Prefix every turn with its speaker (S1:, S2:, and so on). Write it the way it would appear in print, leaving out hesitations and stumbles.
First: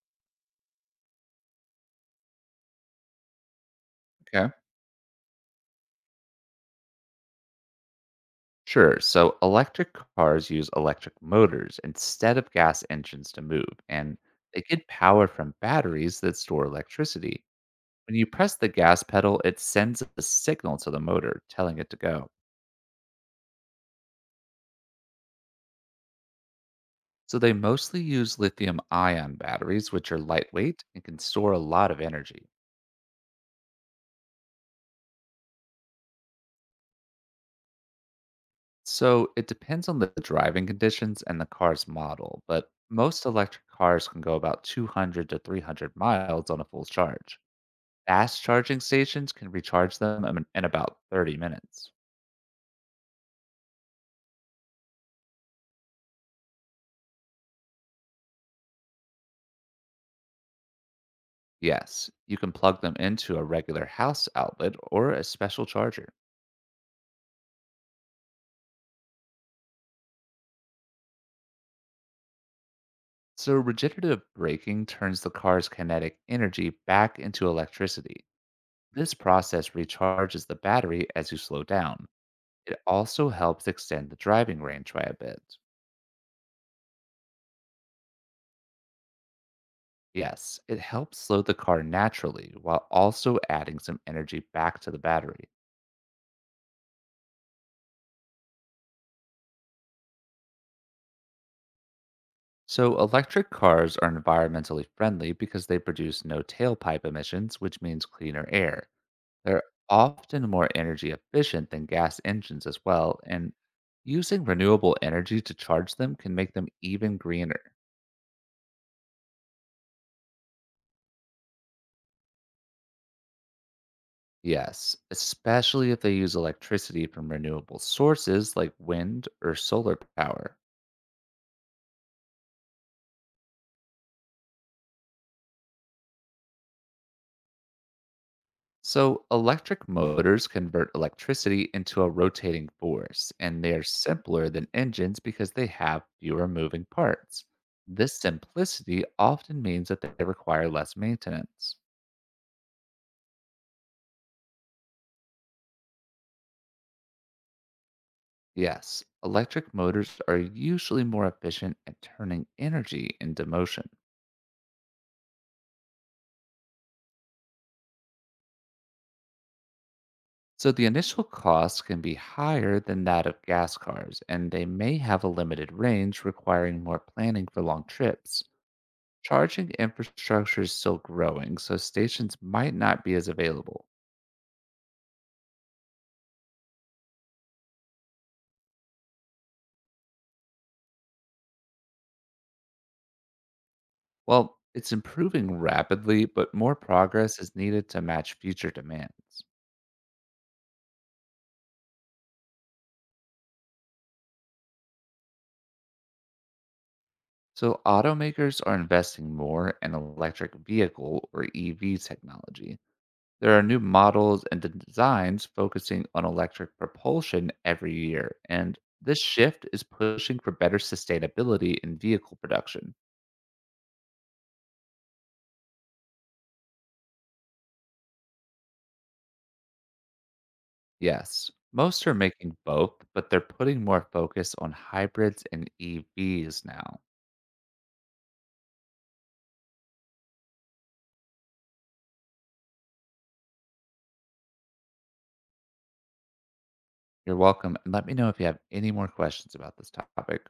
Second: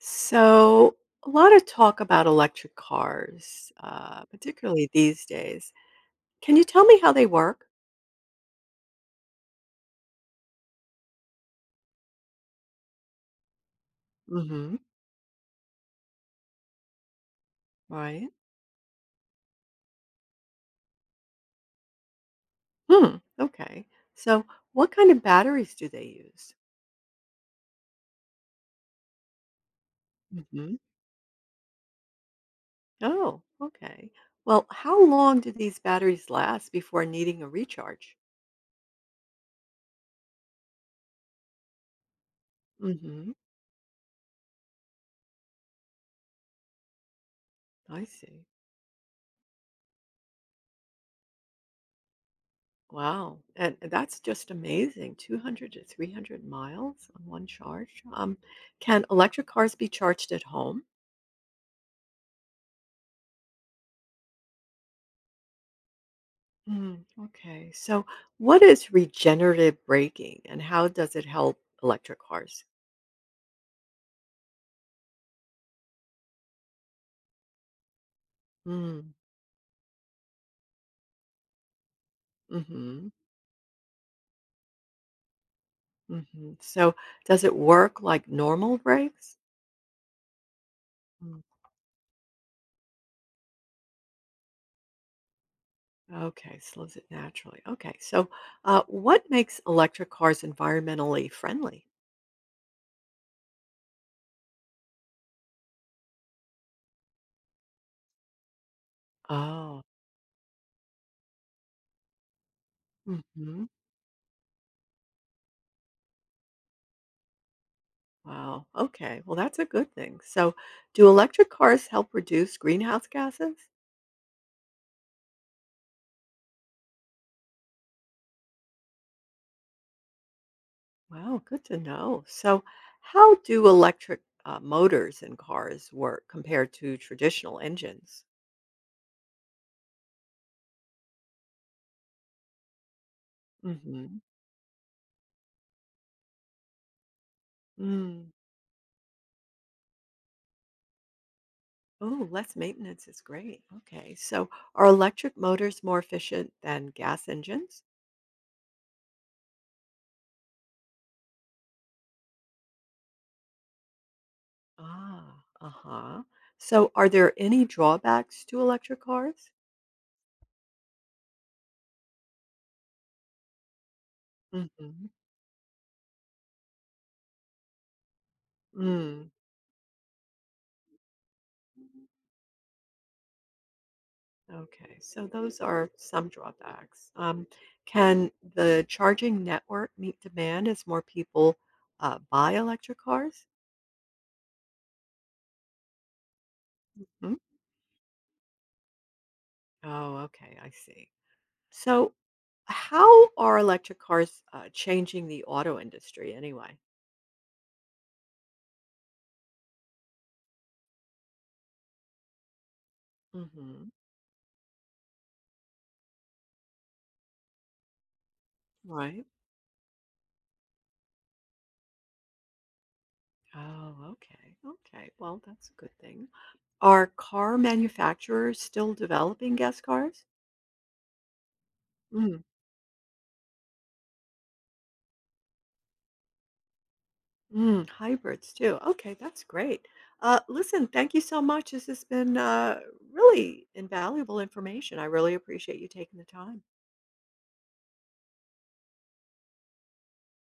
S1: So, a lot of talk about electric cars,
S2: Okay.
S1: particularly these days. Can you tell me how they work?
S2: Sure. So electric cars use electric motors instead of gas engines to move, and they
S1: Hmm.
S2: get power from batteries that store electricity. When you
S1: Right.
S2: press the gas pedal, it sends a signal to the motor telling it to go.
S1: Hmm. Okay. So, what kind of batteries do they use?
S2: So they mostly use lithium ion batteries, which are
S1: Hmm.
S2: lightweight and can store a lot of energy.
S1: Oh, okay. Well, how long do these batteries last before needing a recharge?
S2: So it depends on the driving conditions and the car's model, but most
S1: Hmm.
S2: electric cars can go about 200 to 300 miles on a full charge.
S1: I
S2: Fast
S1: see.
S2: charging stations can recharge them in about 30 minutes.
S1: Wow. And that's just amazing. 200 to 300 miles on one charge. Can electric cars be charged at home?
S2: Yes, you can plug them into a regular house outlet or a special charger.
S1: Mm, okay. So, what is regenerative braking and how does it help electric cars?
S2: So, regenerative braking turns the car's kinetic energy back into electricity.
S1: Mm.
S2: This process recharges the battery as you slow down. It
S1: Hmm.
S2: also helps extend the driving range by a bit.
S1: Hmm. So, does it work like normal brakes?
S2: Yes, it helps
S1: Mm,
S2: slow the car naturally while also adding some energy back to the battery.
S1: okay, slows it naturally. Okay. So, what makes electric cars environmentally friendly?
S2: So, electric cars are environmentally friendly because they produce no tailpipe emissions, which means cleaner air. They're
S1: Oh.
S2: often more energy efficient than gas engines as well, and
S1: Hmm.
S2: using renewable energy to charge them can make them even greener.
S1: Wow. Okay. Well, that's a good thing. So, do electric cars help reduce greenhouse gases?
S2: Yes, especially if they use electricity from renewable sources like wind or solar power.
S1: Wow, good to know. So, how do electric motors in cars work compared to traditional engines?
S2: So, electric motors convert electricity into a rotating force, and they are
S1: Hmm.
S2: simpler than engines because they have fewer moving parts. This
S1: Mm.
S2: simplicity often means that they require less maintenance.
S1: Oh, less maintenance is great. Okay. So, are electric motors more efficient than gas engines?
S2: Yes, electric motors are usually more efficient at turning energy into motion.
S1: Ah, uh huh. So, are there any drawbacks to electric cars?
S2: So, the initial cost can be higher than that of gas cars, and they may
S1: Hmm.
S2: have a limited range, requiring more planning for long trips. Charging infrastructure is still growing, so stations might not be as available.
S1: Okay, so those are some drawbacks. Can the charging network meet demand as more people buy electric cars?
S2: Well, it's improving rapidly, but more
S1: Hmm?
S2: progress is needed to match future demands.
S1: Oh, okay, I see. So, how are electric cars changing the auto industry anyway?
S2: So, automakers are investing more in electric vehicle or EV technology. There are new
S1: Hmm.
S2: models and designs focusing on electric propulsion every year, and this
S1: Right.
S2: shift is pushing for better sustainability in vehicle production.
S1: Oh, okay. Okay. Well, that's a good thing. Are car manufacturers still developing gas cars?
S2: Yes. Most are making both, but they're putting more focus on hybrids and EVs now.
S1: Mm, hybrids too. Okay, that's great. Listen, thank you so much. This has been really invaluable information. I really appreciate you taking the time.
S2: You're welcome. And let me know if you have any more questions about this topic.